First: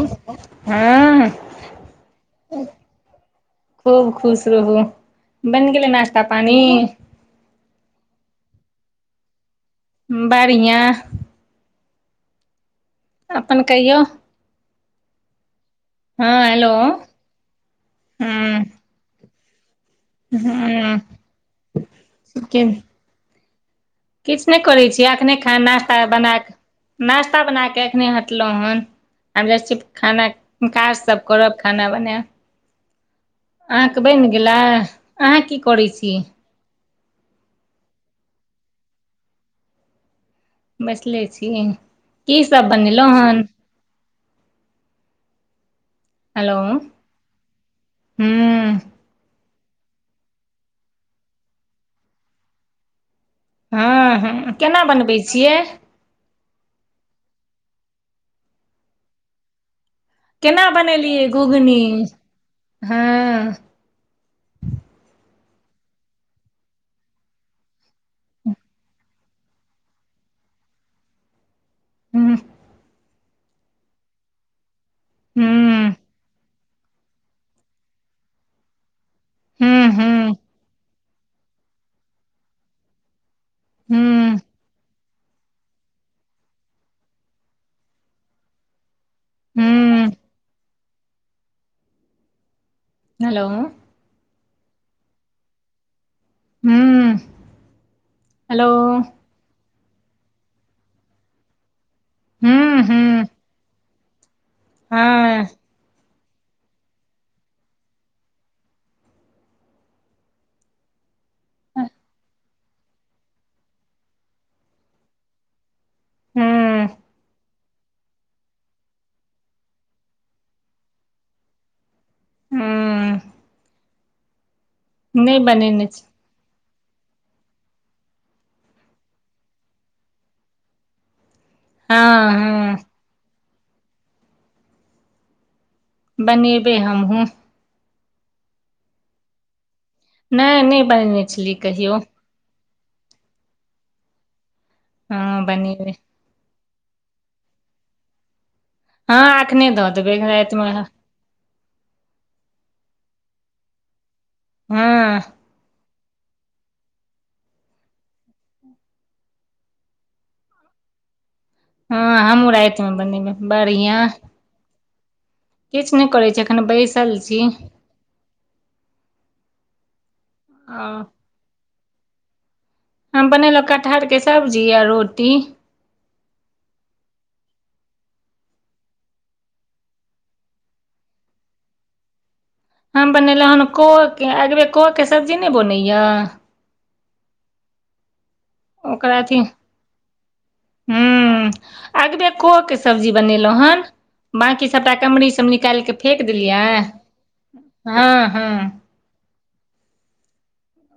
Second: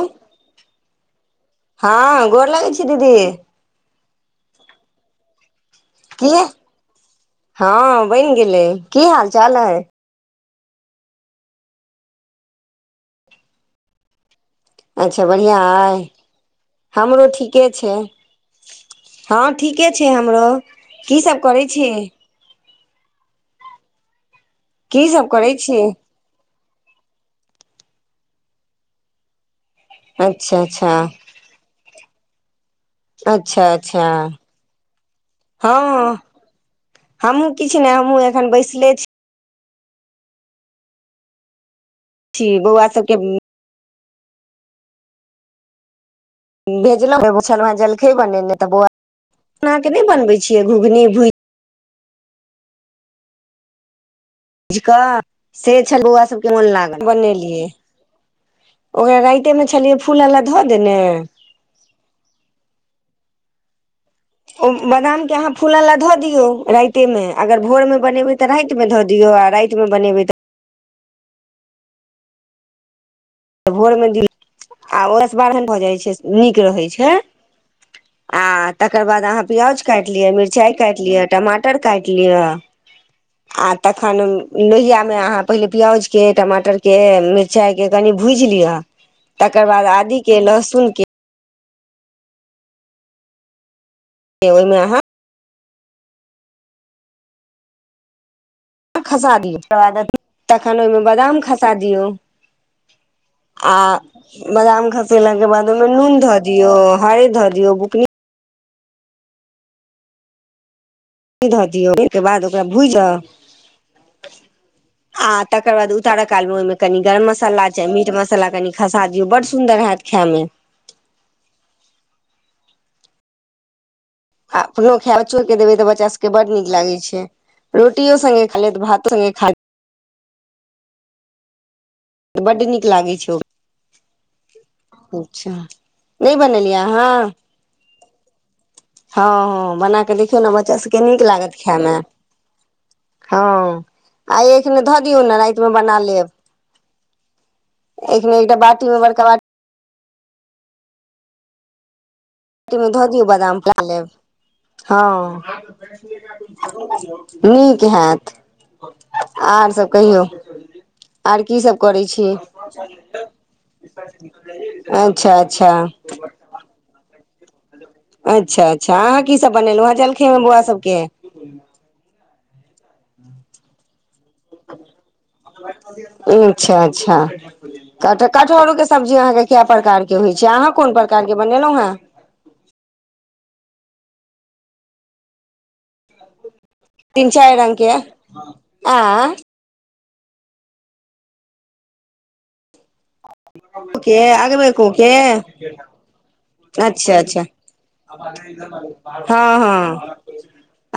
आइ हँ हँ गोर लगै छी दीदी खूब खुश रहू बैन गेलै नाश्ता की पानी हँ बैन गेलै की हाल चाल हइ बढ़िया अपन कहियौ अच्छा बढ़िया अइ हँ हेलो हमरो ठीके छै हँ हँ ठीके छै हमरो की सब करै छी सिक्किम किछ नय करै छी की सब एखने करै खा छी नाास्ता बना कऽ नाास्ता बना केँ एखने हटलहुँ हेन आब जाई छियै खाना अच्छा अच्छा काज सब करब खाना बनैब अच्छा अहाँकेँ अच्छा बैन गेला अहाँ की करै छी हँ हमहूँ किछ नय हमहुँ एखन बैसले छी बैसले छी की छी सब बौआ बनेलहुँ सभके हन हेलो हूँ भेजलहु एगो छलोह हे जलखे बनेने तऽ बौआ एना केँ नय बनबे छियै घुघनी भु हँ हँ इज केना बनबै कऽ छियै से छेल बोआ सबके मन लागल बनेलियै ओकरा राइते मऽ छलियै फूल अला केना धऽ देने बनेलियै घुघनी हँ ओ बादाम केँ अहाँ फूलै लऽ धऽ दियौ राइते मे अगर भोर मे बनेबै तऽ राइत मऽ धऽ दियो आ राइत मे बनेबै तऽ हुँ तऽ भोर मे दी आ ओहिसँ बारन भऽ हूँ जाइ छै नीक केँ होई छै आ तकर बाद अहाँ प्याज हूँ काइट लियऽ हूँ मिचाई काइट लियऽ टमाटर काइट लियऽ हूँ ओहिमे अहाँ पहिले प्याज केँ टमाटर केँ मिरचाई केँ कनि भु भूज लिय तकर बाद हूँ आदी के लहसुन के हेलो ओईमे आहाँ हूँ खसा दियौ तकर बाद तखन ओहिमे बादाम खसा दियौ हूँ हूँ आ बादाम खसेलाक हँ के बाद ओहिमे नून धऽ दियऔ हरैद धऽ दियऔ बुकनी ध दियौ ओ के बाद ओकरा भुज क आ तकर बाद उत उतारकाल मे ओहिमे हूँ कनि गरम मसला चाहे मीट मसला कनि खसा दियऔ बड सुंदर हयत खाय मे। हूँ आ अपनो खाब नहि बच्चो के देबै तऽ बनेने छी बच्चा सब के बड नीक लागै छै रोटियो संगे खालेत भातो नी खालेत हँ बड्ड हँ नीक लागै छै ओ अचछा नै बनेबै बनेलिया आहाँ। हमहूँ हँ हँ बना कऽ देखियौ न नहि बच्चा नहि सबके नीक बनेने छलियै लागत खायइमे। कहियो हँ आय एखने धऽ दियौ न हँ रातिमे बनेबै बना लेब। एखने एकटा बत। हँ एखने धऽ देबै रातिमे। [unintelligible] मे धऽ दियौ बादाम खा लेब हँ। नीक हएत। आर सब कहियौ आर की सब करै हँ छी हमहूँ राति मे बनेबै बढ़िआं। अच्छा अच्छा किछ नै करै छी एखन बैसल छी। अच्छा अच्छा अहाँ की सब बनेलौ हँ जलखै मे बौआ आ सबके। हम बनेलौ कटहर के सब्जी आ रोटी। अच्छा अच्छा क कटहरोके सब्जी अहाँके के कए प्रकारके होइ छै अहाँ कोन प्रकारके बनेलौ हँ हम बनेलौ हन को के अगबे को के सब्जी नै बनैया। तीन चारि रंगके ओकर अथी हूँ अगबे कोऽ के स सब्जी बनेलों हन के बाकी अगबेको सबटा के कमरी सब निकाल के फेक देलियै। अच्छा अच्छा हँ हँ हँ हँ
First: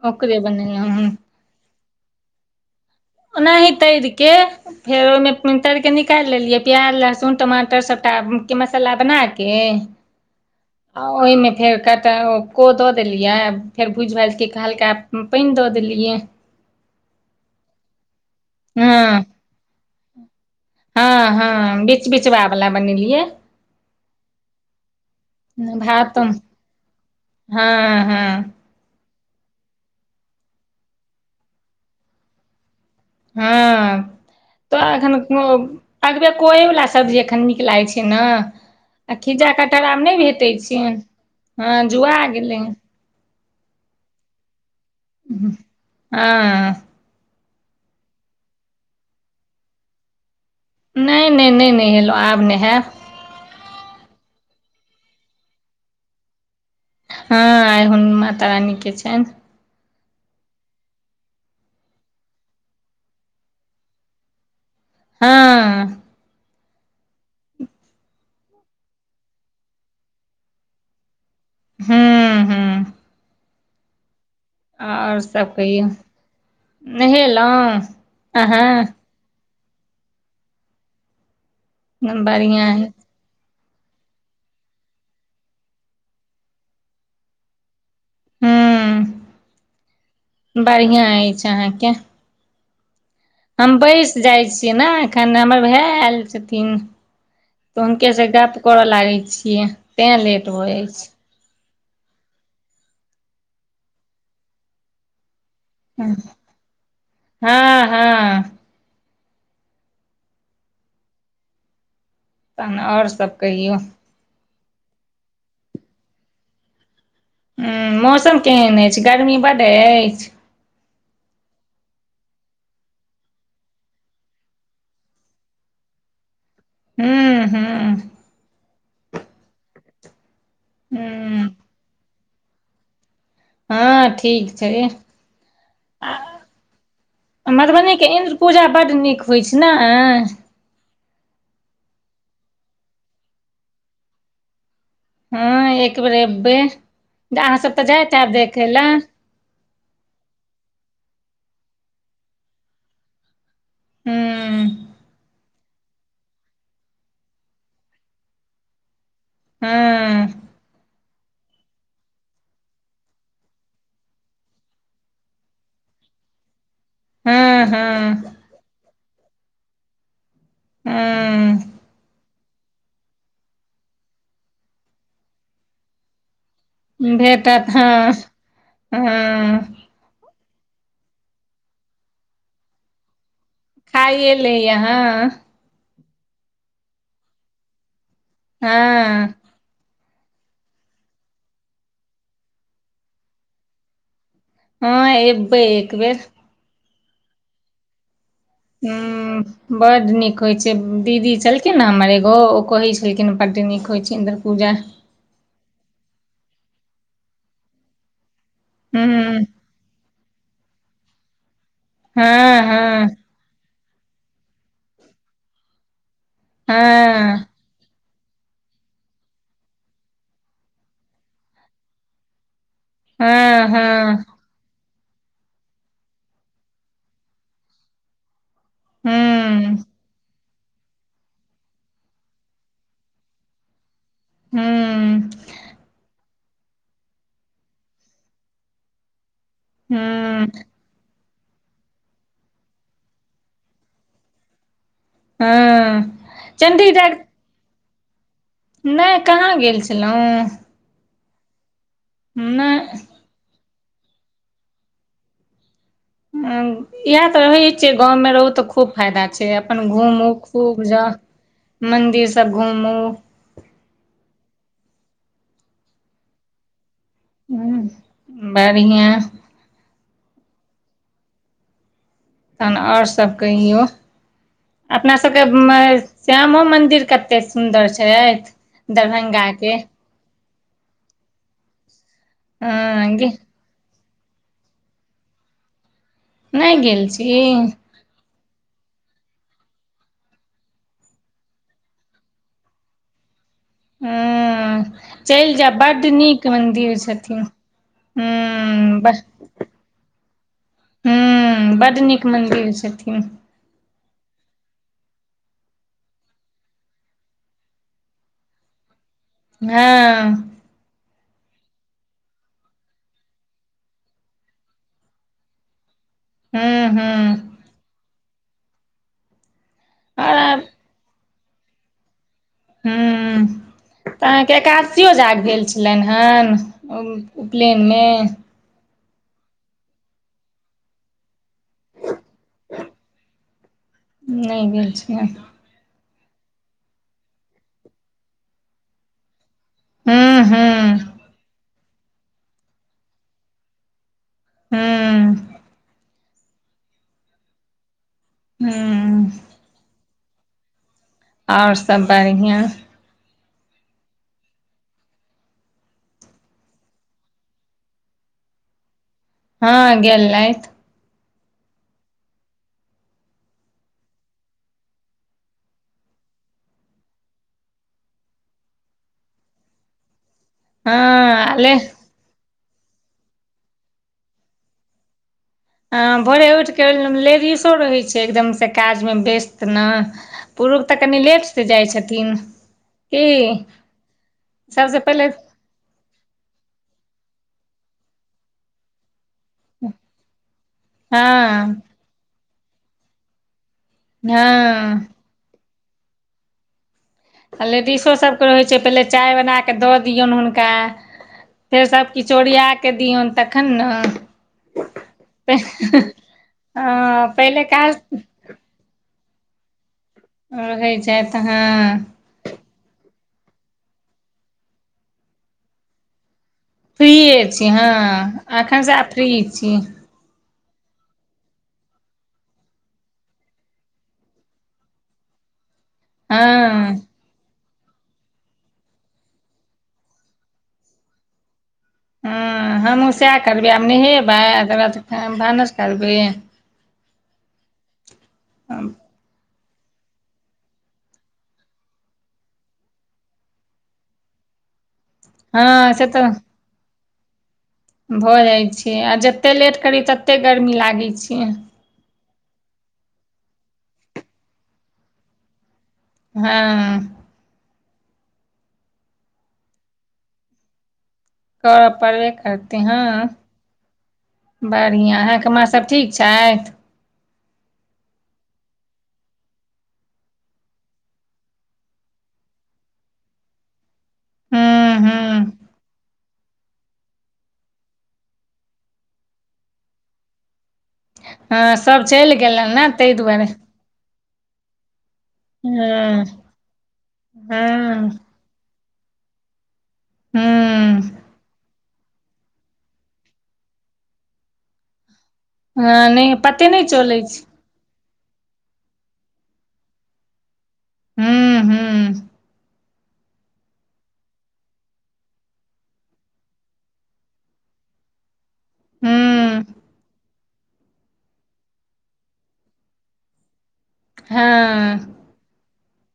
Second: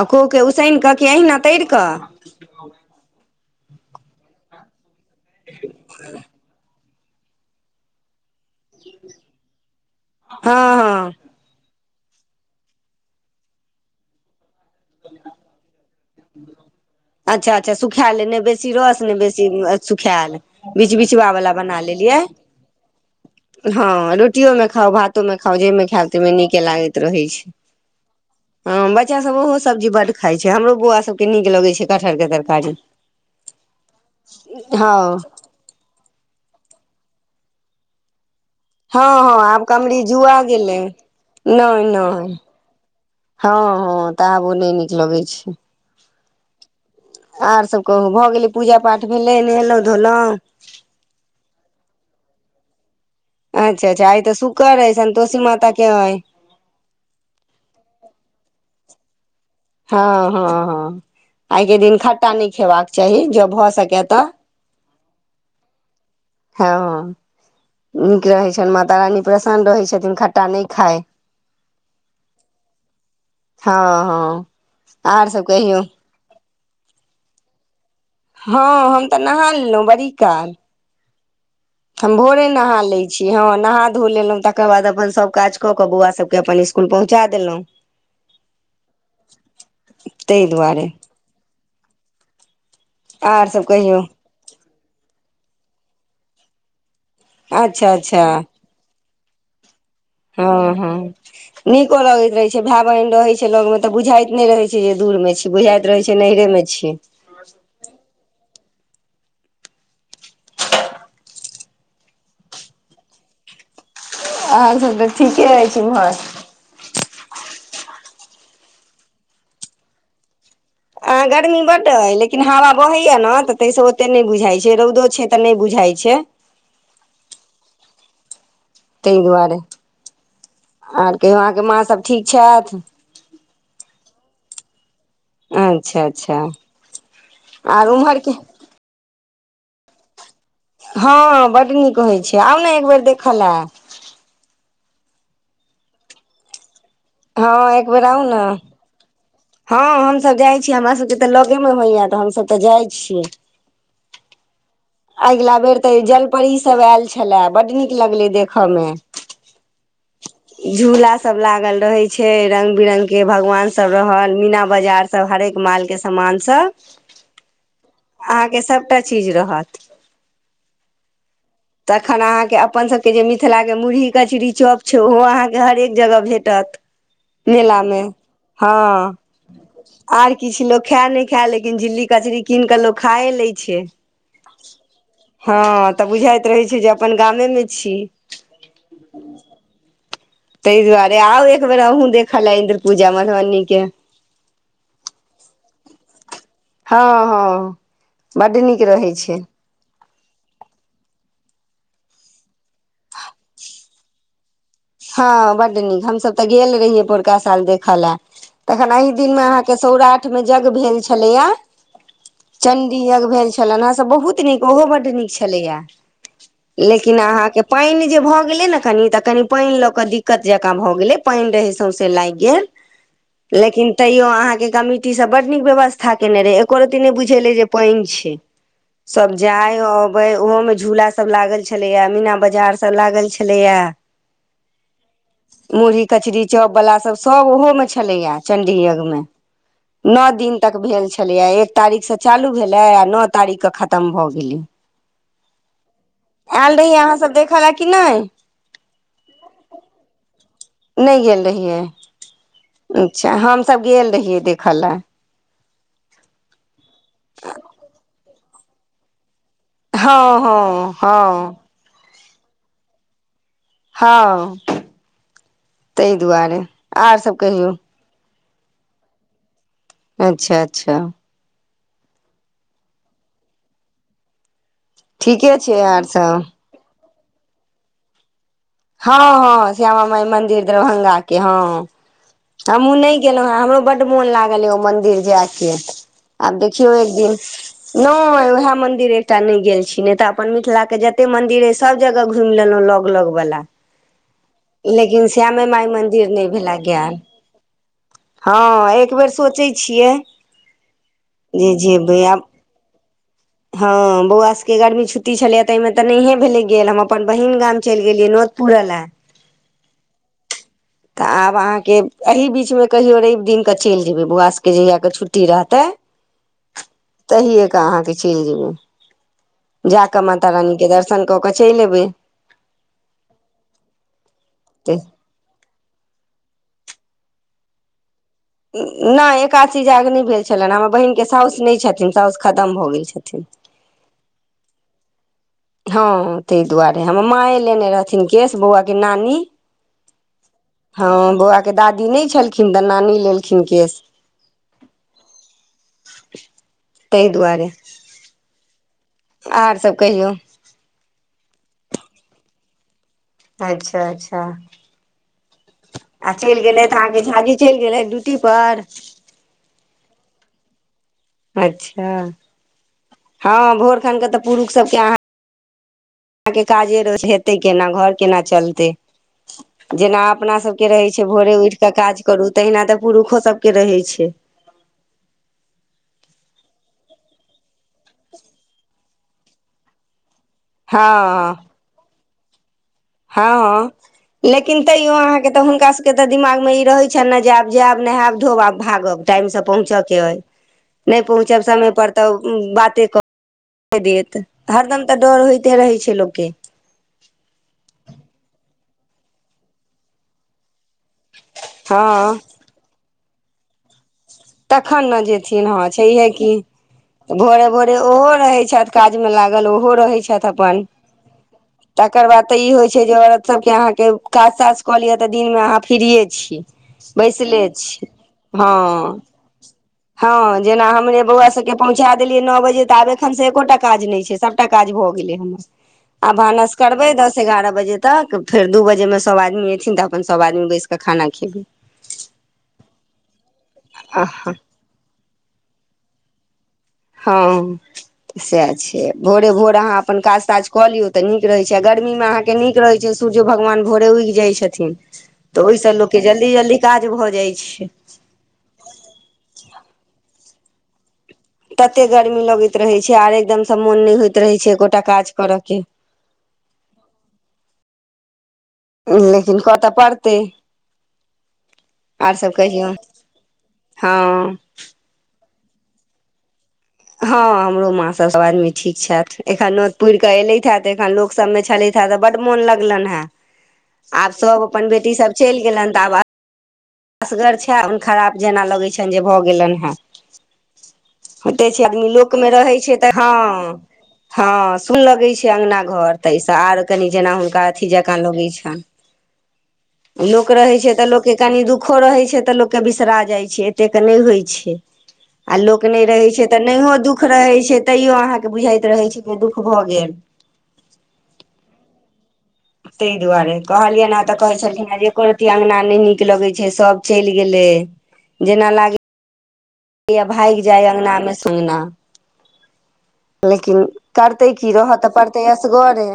आ को ओकरे के उसैन बनेलहुँ कऽ कि हन अहिना तैर कऽ। ओनाही तैर के फेर ओहिमे तैर के निकालि लेलियै प्याज लहसुन टमाटर सब। टा के मसाला बनाके हँ आ हँ ओहिमे फेर कट को दऽ देलियाय फेर बुझ भाएज के हलका पैन दऽ देलियै। अच्छा अच्छा सुखा ले ने बेसी रस ने हँ बेसी। सुखाएल बिछ बिछवा हँ वाला बना हँ बीच लेलियै। बिचवा वला बनेलियै हँ रोटियो मे खाउ भात। तो मे खाव जै मे खाएब भात तैमे नीके लागैत रहै छैय। हँ बच्चा सब ओहो सब्जी बड खाइ छैय। हमरो बौआ सबके नीक लगै छै कटहरके तरकारी। हँ तऽ हँ एखन [unintelligible] अगबे कोऐ वला सब्जी एखन नीक लागै छै न हँ हँ आब कमरी जुआ गेलै हँ नय जुआ नय। गेलै हँ हँ तबो नै नीक। लगै [unintelligible] आओर सभ कहूँ भऽ गेलै पूजा पाठ भेलै नहेलहुँ धोलहुँ। नय नय नय नहेलो आब नहायब। अच्छा अच्छा आइ तऽ सुकर अछि सन्तोषी माता केँ अय। हँ आय हुन माता रानी केँ छैन हँ हँ हँ आइकेँ दिन खट्टा नय खेबाक चाही जो भऽ सकय तऽ। हँ हँ नीक रहैत छैन माता रानी प्रसन्न रहै छथिन खट्टा नय खाय। हुँ हुँ हँ हँ आओर सब कहियौ। नहेलहुँ हँ अहाँ हम तऽ नहा लेलहुँ बड़ी काल हम भोरे बढ़िआँ नहा अइ। लै छी हँ नहा धो लेलहुँ तकर बाद अपन सभ काज कऽ कऽ बौआ सभके अपन इसकुल पहुँचा देलहुँ। ताहि हुँ दुआरे बढ़िया अछि अहाँकेँ। आर सभ हम कहियौ बैस जाइ छियै नऽ एखन हमर भाय आयल छथिन। तऽ अच्छा हुनके अच्छा सँ गप करऽ लागै छियै। तें लेट भऽ हँ जाइ छै हँ नीको लगैत रहे छै भाय बहिन रहे छै लग मे तऽ बुझाइत नय रहे छै जे दूर मे छी बुझाइत रहै छै नहिरे मे छी हँ हँ तहन आओर सभ कहियौ अहाँ सभ तऽ ठीके अछि इम्हर हुँ मौसम केहन अछि गर्मी बड्ड अछि आँ गर्मी बड्ड अय लेकिन हवा बहै यऽ नऽ तऽ ताहिसँ ओतेक नय बुझाइत छै रउदो छै तऽ नय बुझाइत छै हुँ हुँ ताहि दुआरे आओर कहियो हूँ अहाँकेँ माँ सभ ठीक छैथ हँ ठीक छै अच्छा अच्छा आर मधुबनी केँ उम्हर इन्द्र के पूजा बड्ड नीक होइछ नैय हँ बड्ड नीक होइ छै आउ नऽ एकबर देखऽ लऽ हँ एक बेेर एब्बे अहाँ हँ सब तऽ एक बेर जायत आउ हैब ने देखे लऽ हँ हमसभ जाइ छी हमरा सबके तऽ लगे मे होइया तऽ हमसभ तऽ जाइ छियै हुँ अगिला बेर तऽ जलपरी सभ आयल छलै बड्ड नीक लगलै देखयमे हँ झूला सब लागल रहे छै रंग बिरंग केँ भगवान सब रहल मीना बाजार सब हरेक माल केँ समान सब हँ हँ अहाॅंकेँ सभटा चीज रहत हँ तखन अहाँकेँ अपन सभ केँ जे मिथिला केँ मुरही कचरी चॉप छै ओहो अहाँकेँ हरेक जगह भेटत भेटत मेला मे हँ हँ हँ आर किछ लोक खाए नय खाए लेकिन झिल्ली कचरी कीन केँ लोक खाए लै छै खाइये लय यऽ हँ हँ तऽ बुझाइत रहै छै जे अपन गामे मे छी हँ ताहि दुआरे आउ एक बेर अहूँ देखऽ लऽ इन्द्र पूजा मधुबनी केँ हँ एबै एक बेर हँ हँ बड्ड नीक रहै छै हुँ बड्ड नीक होइ छै दीदी छलखिन नऽ हमर एगो ओ कहै छलखिन बड्ड नीक होइ छै इन्द्र पूजा हँ बड्ड नीक हमसभ तऽ गेल रहियै पोरका साल देखऽ लऽ तखन एहि दिनमे हूँ अहाँ केँ सौराठ मे जग भेल छलै यऽ हँ चंडी हँ यज्ञ भेल छलैन हन से बहुत निक ओहो बड्ड निक छलै यऽ लेकिन हँ अहाँकेँ पाइन जे भऽ गेलै नऽ कनि तऽ कनि पाइन लऽ कऽ दिक्कत जकाँ भऽ गेलै पाइन रहै सौसे लाइग गेल हँ लेकिन हँ तैयो अहाँकेँ कमी टी सब बड नीक व्यवस्था केने रहै एको रती नय बुझेलै जे पाइन छै सब हूँ जाइ अबै ओहो मे झूला सब लागल छलैय मीना बाजार सब लागल छलैय हुँ मुरही कचरी चाॅपवला सभ - सभ ओहोमे छलै चण्डी यज्ञ मे नौ हूँ दिन तक भेल छै छलै यऽ एक तारीक सँ चालू भेलै आ नौ तारीक कऽ खतम भऽ गेलै हँ आयल रहीयै अहाँ सब देखऽ ले की नय नय कहाँ गेल छलहुँ नय गेल रहियै नय अच्छा हमस गेल रहियै देखऽ लऽ इहै तऽ रहै छियै गाँवमे रहू तऽ खूब फायदा छै अपन हँ घूमू खूब हँ हँ जाउ मंदिर सब घूमू हँ ताहि दुआरे आर सब कहियौ हुँ बढ़िया अच्छा अच्छा तहन आओर सब कहियौ अपना सबके ठीके छै आर सब श्यामो मन्दिर कऽ ते सुन्दर छैथ हँ हँ श्यामा माई मंदिर दरभंगा केँ हूँ हँ बड्ड मोन लागल यऽ ओ मंन्दिर जाय केँ आब नहि देखियौ गेल एक छी दिन नय ओहै मंदिर एकटा नय गेल छी नय तऽ अपन मिथिला केँ जते मंन्दिर अइ सभ जगह घूम लेलहुँ लग लग वाला हुँ लेकिन श्यामे माइ मन्दिर नय भेला मन्दिर गैल छथिन हँ हूँ एकबेर सोचै छियै जे हुँ बड्ड जेबै नीक आब मन्दिर छथिन हँ बौआ सभ केँ गर्मी छुट्टी छलैय तऽ एहिमे तऽ नहिये भेले गेल हम अपन बहिन गाम चैल गेलियै नोत पुरै लऽ हँ तऽ आब अहाँ केँ एही बीच मे कहियो रवि दिन कऽ चैल जेबै बौआ सबके जहिया केँ छुट्टी रहते [inaudible] हूँ हूँ तहिए कऽ अहाँके चलि जेबै जाकऽ माता आओर रानीके दर्शन कऽ कऽ चलि एबै हूँ तऽ अहाँके एकादशियो जाग भेल छ लनि हन उपलैयनमे नय एकासी जाग नै भेल छलैन हमर बहिनके साउस नै छथिन साउस खतम भऽ गेल छथिन नै गेल छियै हँ हँ ताहि दुआरे हमर माए लेने रहथिन केश बौआके नानी हूँ हूँ हँ बौआके दादी नै छलखिन तऽ नानी लेलखिन केश हूँ ताहि दुआरे हँ आर सब कहियौ आओर सब बढ़िआँ अच्छा अच्छा आ चलि गेलै थऽ अहाँके झाजी चलि गेलै ड्यूटी पर हँ गेलैथ अच्छा हँ भोर खन क तऽ पुरुख सबके आहाँ अहाँ के काजे रो हेतै केना घर केना चलतै जेना अपना सखके रहै छै भोरे हँ ले उठि कऽ काज करू तहिना तऽ पुरुखो सबके रहै छै हँ भोरे उठि केऽ लेडिसो रहै छै एकदमसँ काजमे व्यस्त न पुरुख तऽ कनि लेट से जाइ छथिन की हँ हँ लेकिन सबसँ तैयो पहिले अहाँके तऽ हुनका सबके तऽ दिमाग मे ई रहै छनि न जे आब जाएब नहाएब धोब आब भागब टाइम पहुच के अई नै पहुचब हँ समय पर तऽ बाते देत हरदम हँ तऽ डर होइते रहै छै लोकके आ लेडिसोसबके रहै छै पहिले चाय बना कऽ दऽ दियौन हुनका फेर हँ सबकिछु ओरिया कऽ दिययौन तखन न तखन न जेथिन हँ छैहे की हँ पहिले भोरे भोरे काज ओहो रहै छथि काज मे लागल ओहो रहै छथि अपन रहै छथि हँ तकर बाद तऽ ई होय छै जे औरत सब के अहाँ के काज ताज कऽ लि तऽ दिन मे अहाँ फ्रिये छी फ्रीए छी हँ एखन स आब हँ फ्री छी हँ जेना हमरे बौआ सबके पहुँचा देलियै न बजे तऽ आब एखन स एकोटा काज नै छै सबटा काज भऽ गेलय आब भानस हँ करबय दस एगारह बजे तक फेर दू बजेमे सब आदमी एथिन तऽ अपन सब आदमी बैस कऽ खाना खेबै हूँ हमहूँ सएह करबय आब अहाँ नहेबाय तकर बाद भानस करबैय हँ सएह छियै भोरे भोर अहाँ अपन काज ताज कऽ लियौ तऽ नीक रहैत छै आ गर्मीमे अहाँके नीक रहैत छै सूरजो भगवान भोरे उगि जाइ छथिन तऽ ओहिस हँ से लोक के तऽ जल्दी जल्दी काज भऽ जाइ छै भऽ जाइ छै आ जते लेट करी तते गर्मी लागै छै तते गर्मी लगैत रहै छै आर एकदमसँ मोन नहि होइत रहै छै एकोटा काज करऽ के हँ लेकिन कतऽ पड़तै करऽ पड़बे आर सब करतै कहियौ हाँ हँ बढ़िआँ अहके माँ सब ठीक छैथ। हँ हमरो माँ सब सभ आदमी ठीक छथि एखन नोत पुर कऽ एलथि हे त एखन लोक सब मे छलथि हे तऽ बड मोन लगलनि हें आब सब अपन हूँ बेटी सब हूँ चलि गेलेन तऽ आब असगर छे मोन खराब जेना लगैत छेय जेना भऽ गेलेन हँ। होते हँ छैय सब आदमी चलि लोकमे गेल रहै ने छै तऽ ताहि दुआरे हँ। हँ सुन लगैछै अंगना घर हँ तऽहिसँ आर कनि जेना हुनका अथि हँ जँका लगैत छनि लोक रहै छैय हूँ तऽ लोक के कनि दुःख खो रहै छैय तऽ लोक के बिसरा जाइ छै एतेक नैय होइ छैय। आ लोक नहि हँ रहैत छै तऽ पते नहि नहियो चलै दुःख रहै छै तैयो अहाँके बुझाइत रहैत छै जे दुःख भऽ गेल हू हू तैय दुआरे कहलियनि हेँ तऽ कहै छलखिन हेँ जे एको रति अंगना नैय नीक लगै छै सभ चैल गेलै। जेना लागै यै हूँ इय भागि जाय अंगना मे सुगना। लेकिन करतै की रहऽ हँ तऽ पड़तै असगरे।